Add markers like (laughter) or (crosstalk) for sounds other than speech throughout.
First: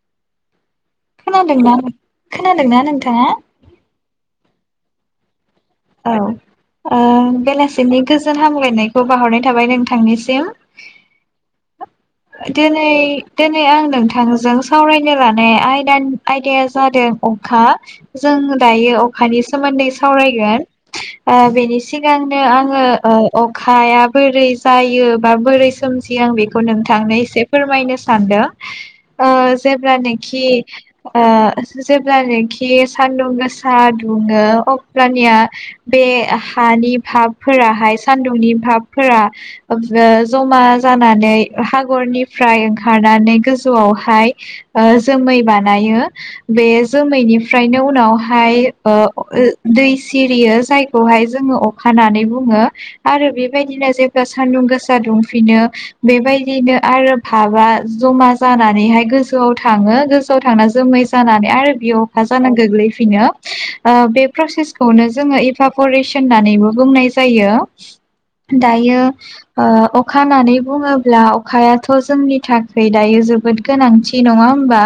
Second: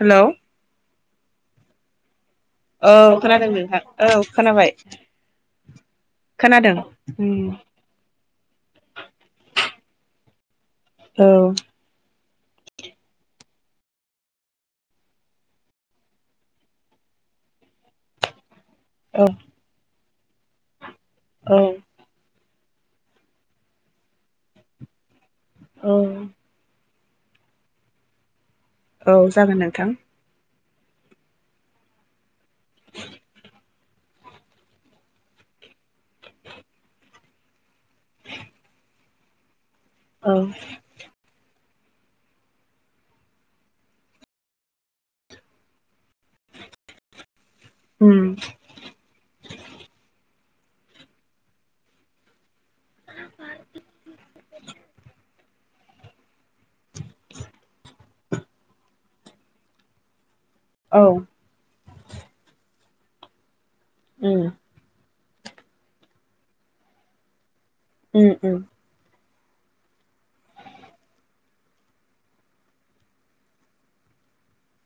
हेल' खोनादोंना खोनादोंना औ नोंथाङा खोनादों नोंथां औ खोनाबाय (inaudible) औ खोनादों ओ उम बेलासिनि गोजोन हामलायनायखौ बाहरनाय थाबाय नोंथांनिसिम औ दिनै दिनै आं नोंथांजों सावरायनो लानाय आयदानि आयदाया जादों अखा जों दायो औ अखानि सोमोन्दै सावरायगोन ओ औ बेनि सिगां नो आङो अखाया बोरै जायो बोरै औ सोमजि आं बेखौ नों थांनो एसे फोरमायनो सानदों औ ओ जागोन नोंथां जेब्ला नेखि ओ जेब्लानोखि सानदुं गोसा दुङो अब्लानिया बे हानि भाबफोराहाय सान्दुंनि भाबफोरा औ जमा जानानै हागरनिफ्राय ओंखारनानै गोजौआवहाय ओ जोमै बानायो बे जोमैनिफ्रायनो उम उनावहाय ओ ओ दै यो जायखौहाय जोङो अखानानै बुङो आरो बेबायदिनो जेब्ला सानदुं गोसा दुंफिनो बेबायदिनो आरो फाबा जमा जानानैहाय गोजौआव थाङो फाव थांना जोमै औ जानानै आरो बि अखा जाना गोग्लै बिनो बे उम प्रसेस जोङो एफा परेस होननानैबो बुंनाय जायो उम उम दायो ओ अखा होननानै बुङोब्ला अखायाथ' जोंनि थाखाय दायो जोबोद गोनांथि नङा होमबा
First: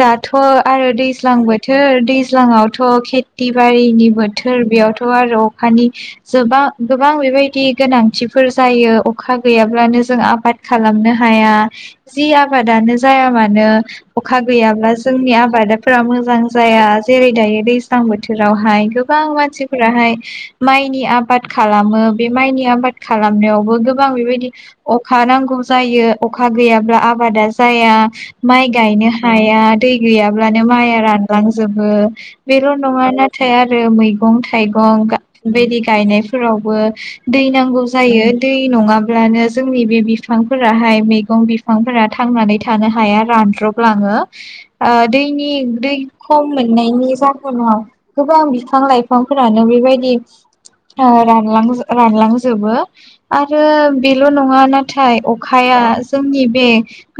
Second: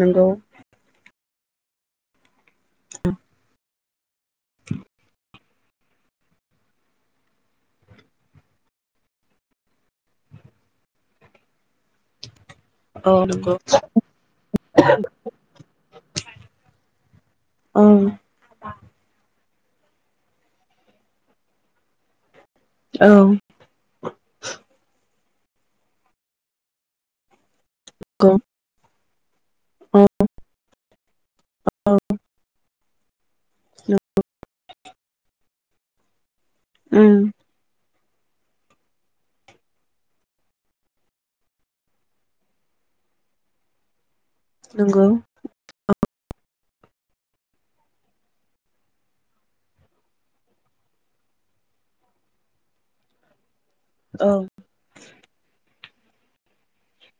दाथ' आरो दै दैज्लां बोथोर दैज्लांयाव थ खेथि बारि बोथोर बेयावथ' आरो अखानिबां जोबा गोबां बेबायदि गोनांथिफोर जायो अखा गैयाब्लानो जों आबाद खालामनो हाया जि आबा आबादानो औ जाया नंगौ मानो अखा गैयाब्ला जोंनि आबादाफोरा मोजां जाया जेरै दायो दैज्लां ओं बोथोरावहाय गो मानसिफोराहाय माइनि आबद खालामो माइनि आबाद औ खालामनायावबो गोबां बेबायदि अ खानांगौ जायो अखा गैयाब्ला आबादा जाया नंगौ माइ गायनो हाया दै औ गैयाब्लानो माइआ रानलांजोबो औ बेल' नङा नाथाय आर रो मैगं थाइगं गा बेदि गायनाय फोरावबो उम दै नांगौ जायो दै नङा ब्लानो जोंनि बे बिफांफोराहाय मैगं बिफांफोरा थांनानै थानो हाया, रानज्रबलाङो। आ नंगौ दैनि दै खम मोननायनि जाहोनाव गोबां बिफां लाइफांफोरानो बेबायदि रानलां रानलांजोबो आरो बेल' औ नङा नाथाय अखाया जोंनि बे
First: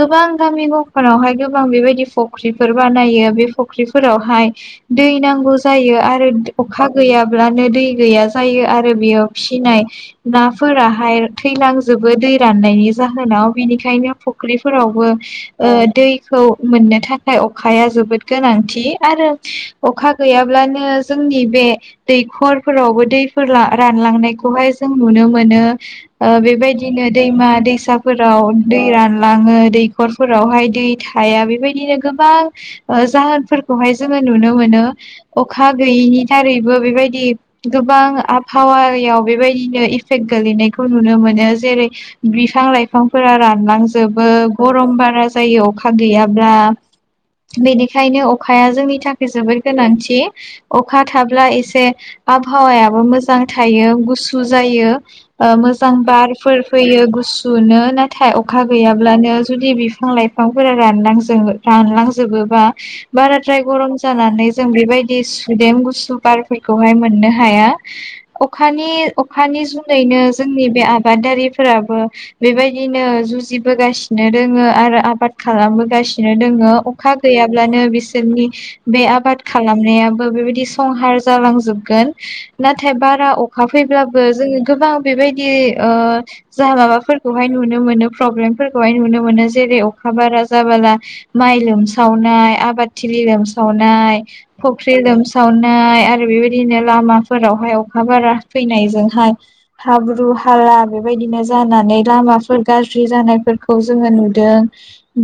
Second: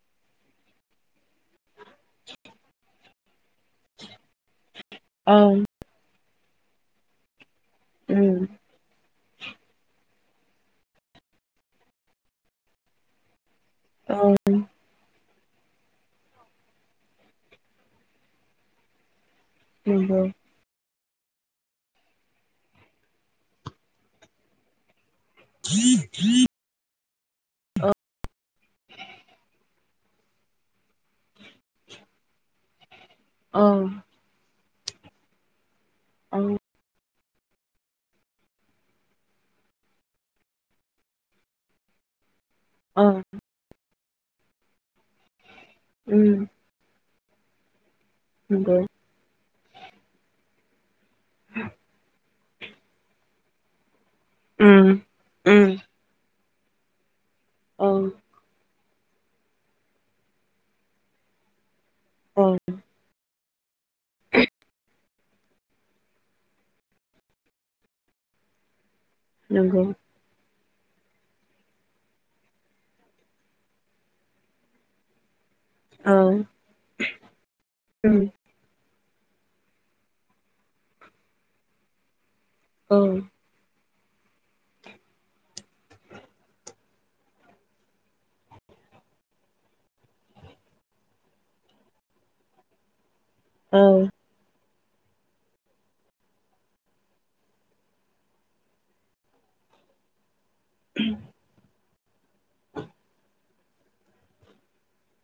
गोबां गामि गफायावहाय गोबां बेबायदि फख्रिफोर बानायो बे फ फख्रिफोरावहाय दै औ नांगौ जायो आरो अखा गैयाब्ला नो दै गैया उम जायो आरो बेयाव फिसिनाय नाफोराहाय थैलांजोबो दै राननायनि जाहोनाव। बिनिखायनो औ फुख्रिफोरावबो ओ दैखौ मोननो थाखाय अखाया जोबोद गोनांथि आरो अखा नंगौ गैयाब्लानो जोंनि बे दैखरफोरावबो दैफोर रानलांनायखौहाय जों नुनो मोनो। ओ बेबायदिनो दैमा औ दैसाफोराव दै रानलाङो, दै खरफोरावहाय दै थाया बेबायदिनो गोबां ओ औ जाहोनफोरखौहाय जोङो नुनो मोनो। अखा गैयैनि औ दारैबो बेबायदि गोबां आबहावायाव बेबादिनो इफेक्ट गोलैनायखौ नुनो मोनो जेरै बिफां औ लाइफांफोरा रानलां जोबो गरम बारा जायो अखा उम गैयाब्ला। बेनि खायनो अखाया नंगौ जोंनि थाखाय जोबोद गोनांथि। अखा थाब्ला इसे आबहावायाबो मोजां थायो गुसु उम जायो उम मोजां बार फोर फैयो गुसु नो औ नाथाय अखा गैयाबा अब्लानो जुदि बिफां लाइफांफोरा रानलां जोबो औ रानलांजोबोबा बारा द्राय गरम जानानै जों बेबायदि (unintelligible) सुदेम गुसु बारफोरखौहाय मोननो हाया अखानि अखानि नंगौ जुनैनो जों जोंनि बे आबादारिफोराबो बेबायदिनो जुजिबोगासिनो दोङो आरो आबाद औ खालामबोगासिनो दोङो अखा गैयाब्लानो उम बिसोरनि बे आबाद खालामनाया बेबायदि संहार जालांजोबगोन नाथाय औ बारा अखा फैब्लाबो जों गोबां बेबायदि ओ जा माबाफोरखौहाय नुनो मोनो प्रब्लेमफोरखौहाय नुनो मोनो जेरै अखा बारा जाबोला माइ लोमसावनाय आबाद फुख्रि औ लोमसावनाय फुख्रि लोमसावनाय आरो बेबायदिनो लामाफोरावहाय अखा बारा फैनायजोंहाय हाब्रु हाला बेबायदिनो जानानै लामाफोर गाज्रि जानायफोरखौ जोङो नुदों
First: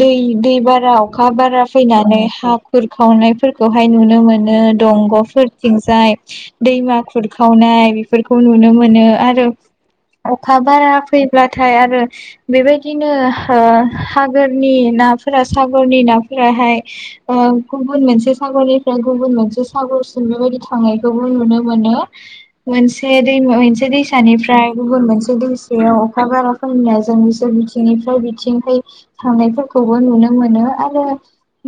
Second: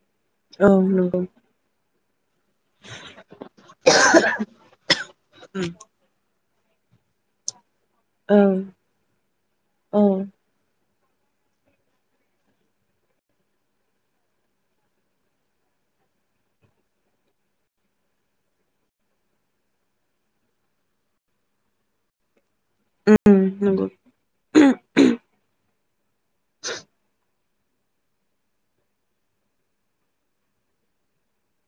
दै दै औ बारा नंगौ अखा बारा फैनानै (unintelligible) हा खुरखावनायफोरखौहाय नुनो मोनो औ दंग'फोरथिंजाय दैमा खुरखावनाय बेफोरखौ नुनो मोनो आरो औ अखा बारा फैब्लाथाय आरो बेबायदिनो ओ सागोरनि नाफोरा सागरनि नाफोराहाय ओ गुबुन मोनसे सागरनिफ्राय गुबुन मोनसे सागरसिम बेबायदि थांनायखौबो नुनो मोनो मोनसे उम दैमा नंगौ मोनसे दैसानिफ्राय गुबुन मोनसे दै बेयाव अखा बारा खमिनायजोंसो बिथिंनिफ्राय बिथिंहाय थांनायफोरखौबो नुनो मोनो आरो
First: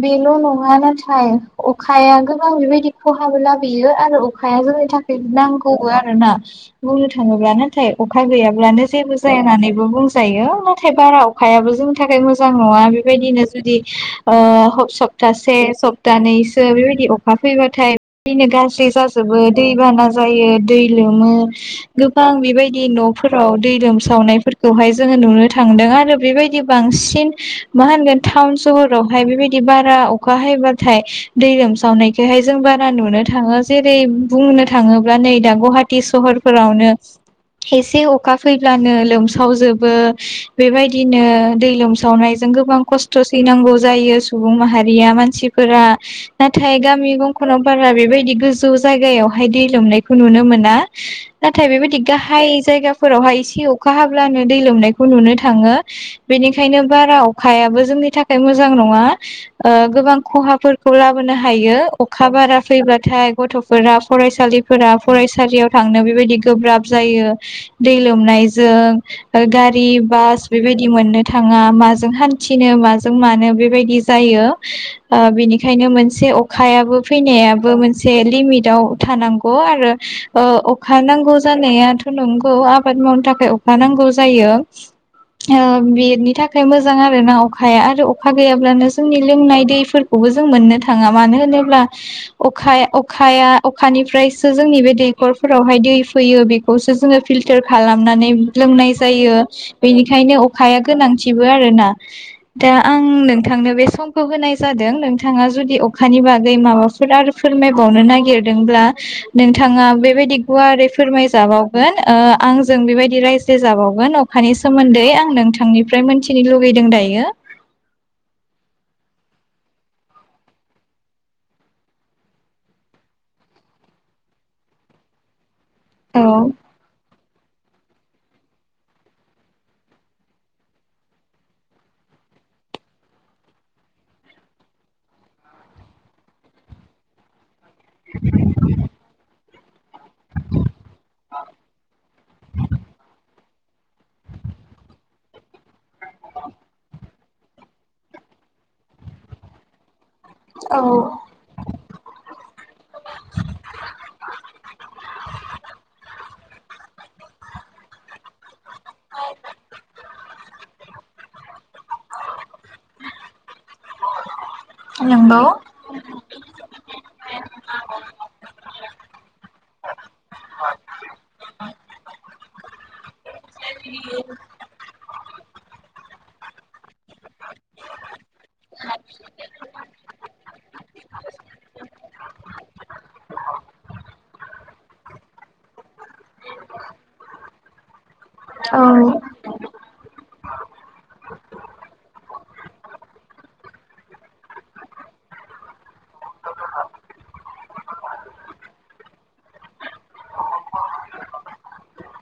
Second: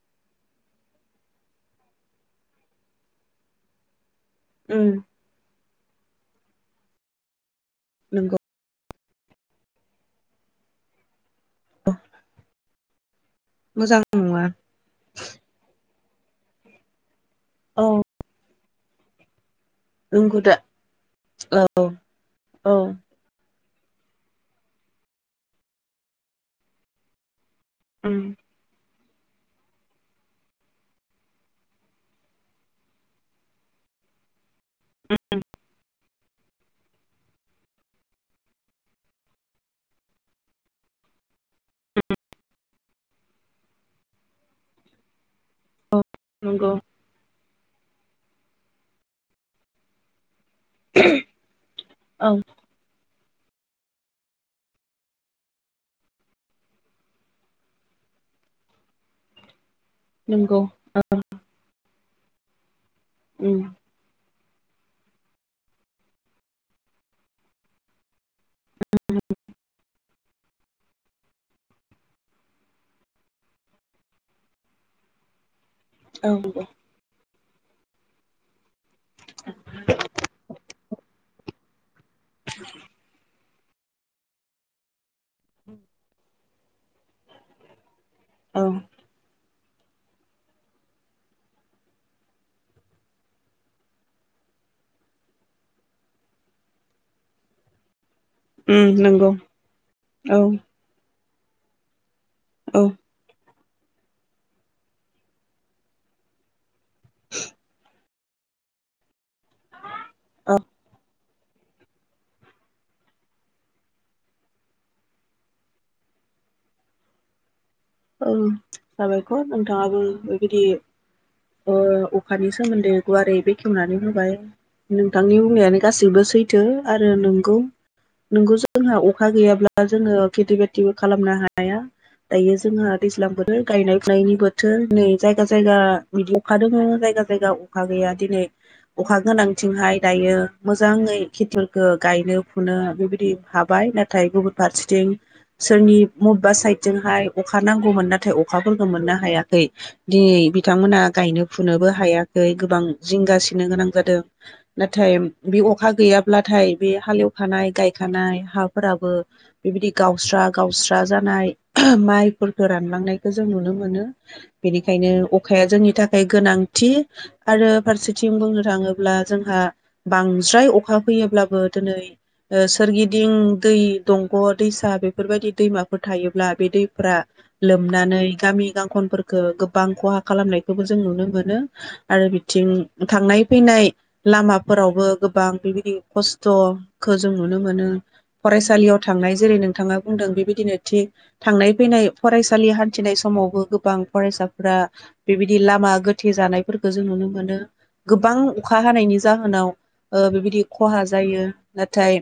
बेल' नङा नाथाय अखाया गोबां बेबायदि खहाबो लाबोयो आरो अखाया जोंनि उम थाखायब्ला खौबो आरोना बुंनो थाङोब्लानो नाथाय अखा नंगौ गैयाब्लानो जेबो जाया होननानैबो बुंजायो नाथाय बारा अखायाबो जोंनि थाखाय मोजां नङा। बेबायदिनो जुदि मोजां ओ नङा ह सप्तासे दा नैसो औ बेबायदि (unintelligible) (unintelligible) दै बाना नंगौ दा जायो, दै लोमो औ गोबां औ बेबायदि न'फोराव दै लोमसावनायफोरखौहाय जोङो नुनो थांदों आरो बेबायदि बांसिन मा उम होनगोन टाउन सहर फ्रावहाय बेबायदि बारा अखा हायोबाथाय दै लोमसावनाय बेहाय जों बारा नुनो थाङो जेरै बुंनो थाङोब्ला नै दा गुवाहाटि सहर फोरावनो एसे अखा फैब्लानो लोमसावजोबो। बेबायदिनो दै लोमसावनायजों गोबां खस्थ' खस्थ' सैनांगौ जायो सुबुं माहारिया मानसि फोरा नंगौ नाथाय (unintelligible) बारा बेबायदि गोजौ जायगायावहाय दै लोमनायखौ नुनो मो ला नाथाय बेबायदि औ गाहाय जायगाफोरावहाय एसे अखा हाब्लानो दै लोमनायखौ नुनो थाङो। बेनिखायनो, बारा अखायाबो जोंनि थाखाय मोजां नङा। ओ गोबां नंगौ खहाफोरखौ लाबोनो अखा बारा फैबाथाय उम गथ'फोरा फरायसालि फोरा फरायसालियाव थांनो बेबायदि गोब्राब जायो, दै लोमनाय जों गारि बास बेबायदि मोननो थाङा। माजों हान्थिनो माजों मानो बेबायदि जायो, ओ बेनिखायनो एसे औ अखायाबो फैनाया बो मोनसे लिमिटआव थानांगौ आरो ओ अखा नांगौ जानायाथ'। नंगौ आबाद मावनो थाखाय अखा नांगौ जायो, औ बेनि थाखाय मोजां आरो ना अखाया आरो अखा औ गैयाब्लानो जोंनि लोंनाय दैफोरखौबो जों मोननो थाङा। मानो होनोब्ला अखा अखाया अखानिफ्रायसो जोंनि बे दैकफोरावहाय दै फैयो। बेखौ जों पिल्टार खालामनानै उम लोंनाय नंगौ जायो, औ बेनिखायनो अखाया गोनां थिबो आरो ना दा औ आं नों थांनो बे समखौ होनाय जादों नोंथाङा जदि अखानि बागै माबा आरो फोरमायबावनो नागिर गिरदोंब्ला नोंथाङा बेबायदि औ गुवारै फोरमाय जाबावगोन ओ आंजों बेबायदि रायज्ल्य जाबावगोन अखानि सोमोन्दै आं नोंथांनिफ्राय मोनथिनो लुगैदों दायो। औ साबायखर नोंथाङाबो बेबायदि ओ अखानि सोमोन्दै गुवारै बेखेवनानै होबाय नोंथांनि बुंनायानो गासैबो औ सैथो आरो नोंगौ नोंगौ जोंहा अखा गैयाब्ला जोङो खेथि बाथिबो खालामनो हाया दायो जोंहा दैज्लां बोथोर गायनाय फुनायनि बोथोर नै जायगा जायगा बिदि अखा दोंङो जायगा जायगा अखा गैया दिनै अखा गोनां बिथिंहाय दायो मोजाङै खिथिलखो गायनो फुनो बेबायदि हाबाय नाथाय गुबुन फारसेथिं सोरनि मबेबा साइद जोंहाय अखा नांगौमोन नाथाय अखाफोरखौ मोननो हायाखै दिनै बिथांमोनहा गायनो फुनोबो हायाखै गोबां जिंगासिनो गोनां जादों नाथाय बि अखा गैया ब्लाथाय बे हालेवखानाय गायखानाय हाफोराबो बेबायदि गावस्रा गावस्रा जानाय मा फोरखो रानलांनायखौ जों नुनो मोनो बेनिखायनो नंगौ अखाया जोंनि थाखाय गोनांथि आरो फारसेथिं बुंनो थाङोब्ला जोंहा बांद्राय अखा फैयोब्लाबो दिनै ओ सोरगिदिं दै दंग' दैसा बेफोरबायदि दैमाफोर थायो ब्ला बे दै फोरा लोमनानै गामि गांखनफोरखौ गोबां खहा खालामनाय बेखौबो जों नुनो मोनो आरो बिथिं थांनाय फैनाय लामाफोरावबो गोबां बेबायदि खस्थ'खो जों नुनो मोनो औ फरायसालियाव थांनाय जेरै नोंथाङा बुंदों बेबायदिनो थिग थांनाय फैनाय फरायसालि हान्थिनाय समावबो गोबां फरायसाफोरा बेबायदि लामा गोथे जानायफोरखौ जों नुनो मोनो गोबां अखा हानायनि जाहोनाव ओ बेबायदि खहा जायो नाथाय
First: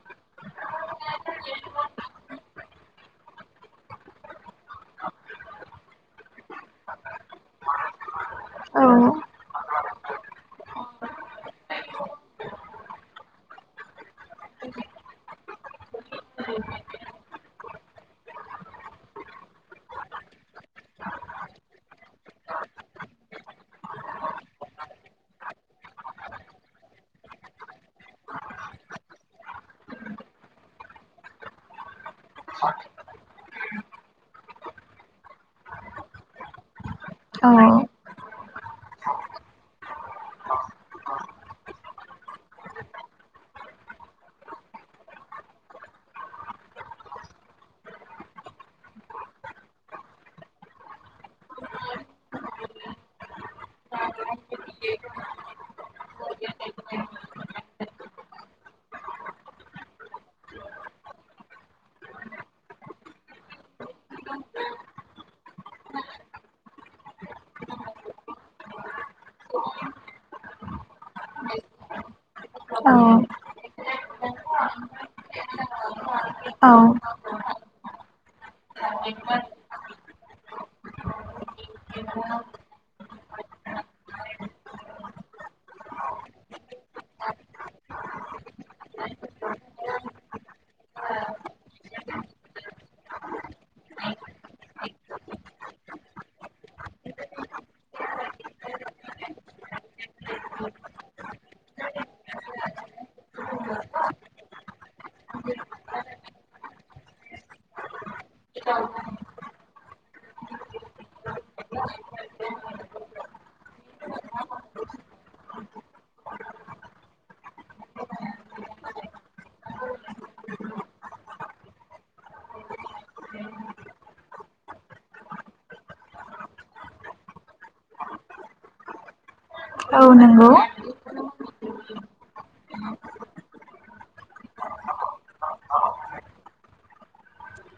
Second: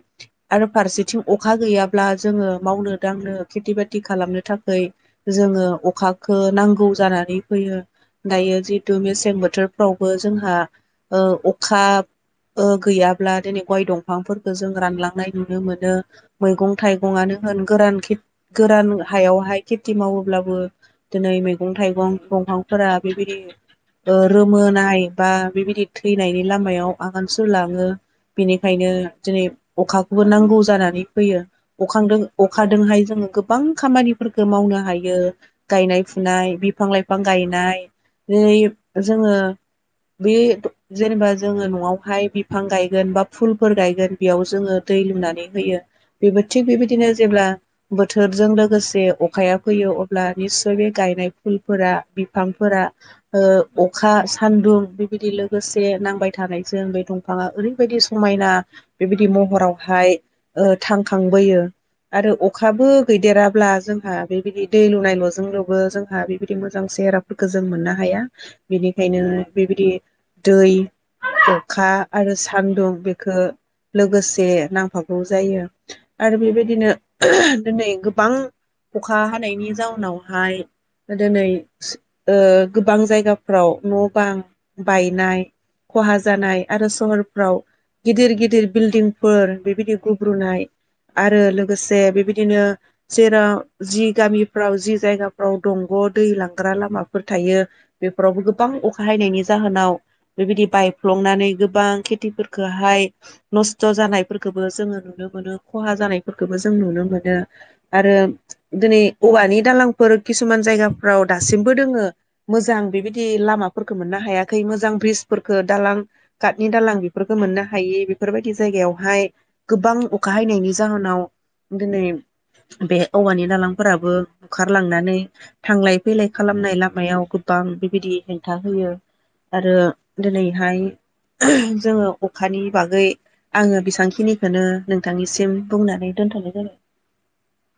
आरो फारसेथिं अखा गैयाब्ला जोङो मावनो दांनो खेथि बाथि खालामनो थाखाय जोङो अखाखो नांगौ जानानै फैयो दायो जिहेतु मेसें बोथोरफ्रावबो जोंहा ओ अखा ओ गैयाब्ला दिनै गय दंफांफोरखो जों रानलांनाय नुनो मोनो मैगं थाइगंआनो होन गोरान खे गोरान हायावहाय खेथि मावोब्लाबो दिनै मैगं थाइगं दंफांफोरा बेबायदि ओ रोमोनाय बा बेबायदि थैनायनि लामायाव आगान सुरलाङो बेनिखायनो दिनै अखाखौबो नांगौ जानानै फैयो अखांदो अखादोंहाय जोङो गोबां खामानिफोरखो मावनो हायो गायनाय फुनाय बिफां लाइफां बिफां औ गायनाय है जोङो बे जेनेबा जोङो न'आवहाय बिफां गायगोन बा फुलफोर गायगोन बेयाव जोङो दै लुनानै होयो बेबो थिग बेबायदिनो जेब्ला बोथोरजों लोग लोगोसे अखाया फैयो अब्ला निस्सय बे गायनाय फुलफोरा बिफांफोरा ओ अखा सानदुं बेबायदि लोगोसे नांबाय थानायजों बे दंफाङा ओरैबायदि समायना बेबायदि महरावहाय ओ थांखांबोयो आरो अखाबो गैदेरा ब्ला जोंहा बेबायदि दै लुनाय ल'जोंल'बो जोंहा बेबायदि मोजां सेेहेराफोरखौ जों मोननो हाया बेनिखायनो बेबायदि दै अखा आरो सानदुं बेखो लोगोसे नांफागौ जायो। आरो औ बेबायदिनो दिनै गो बां अखा हानायनि जाउनाव हाय दिनै ओ गोबां जायगाफ्राव न' बां बायनाय खहा जानाय आरो सहरफ्राव गिदिर गिदिर बिल्डिंफोर बेबायदि गुब्रुनाय आरो लोगोसे बेबायदिनो जेराव जि गामिफ्राव जि जायगाफ्राव दंग' दै लांग्रा लामाफोर थायो बेफोरावबो गोबां अखा हायनायनि जाहोनाव बेबायदि बायफ्लंनानै गोबां खेथिफोरखोहाय नस्थ' जानायफोरखोबो जोङो नुनो मोनो खहा जानायफोरखोबो जों नुनो मोनो। आरो दिनै औवानि दालांफोर किसुमान जायगाफ्राव दासिमबो दोङो मोजां बेबायदि लामाफोरखो मोननो हायाखै मोजां ब्रिजफोरफोरखो दालां काटनि दालां बेफोरखो मोननो हायि बेफोरबायदि जायगायावहाय गोबां अखा हायनायनि जाहोनाव दिनै बे औवानि दालांफोराबो बुखारलांनानै थांलाय फैलाय खालामनाय लामायाव गोबां बेबायदि हेंथा होयो। आरो औ नंगौ दिनैहाय जोङो अखानि बागै आंङो बेसेबांखिनिखौनो नोंथांनिसिम बुंनानै दोनथ'नाय जाबाय।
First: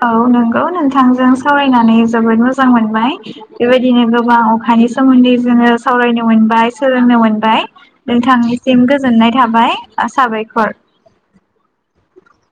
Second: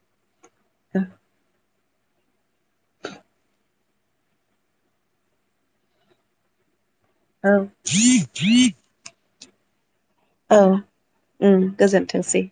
औ नंगौ नोंथांजों सावरायनानै जोबोद मोजां मोन बाय बेबायदिनो गोबां अखानि सोमोन्दै जोङो सावरायनो मोनबाय। सोलोंनो मोनबाय जाबाय नोंथांनिसिम गोजोननाय थाबाय। साबायखर। गोजोन्थोंसै।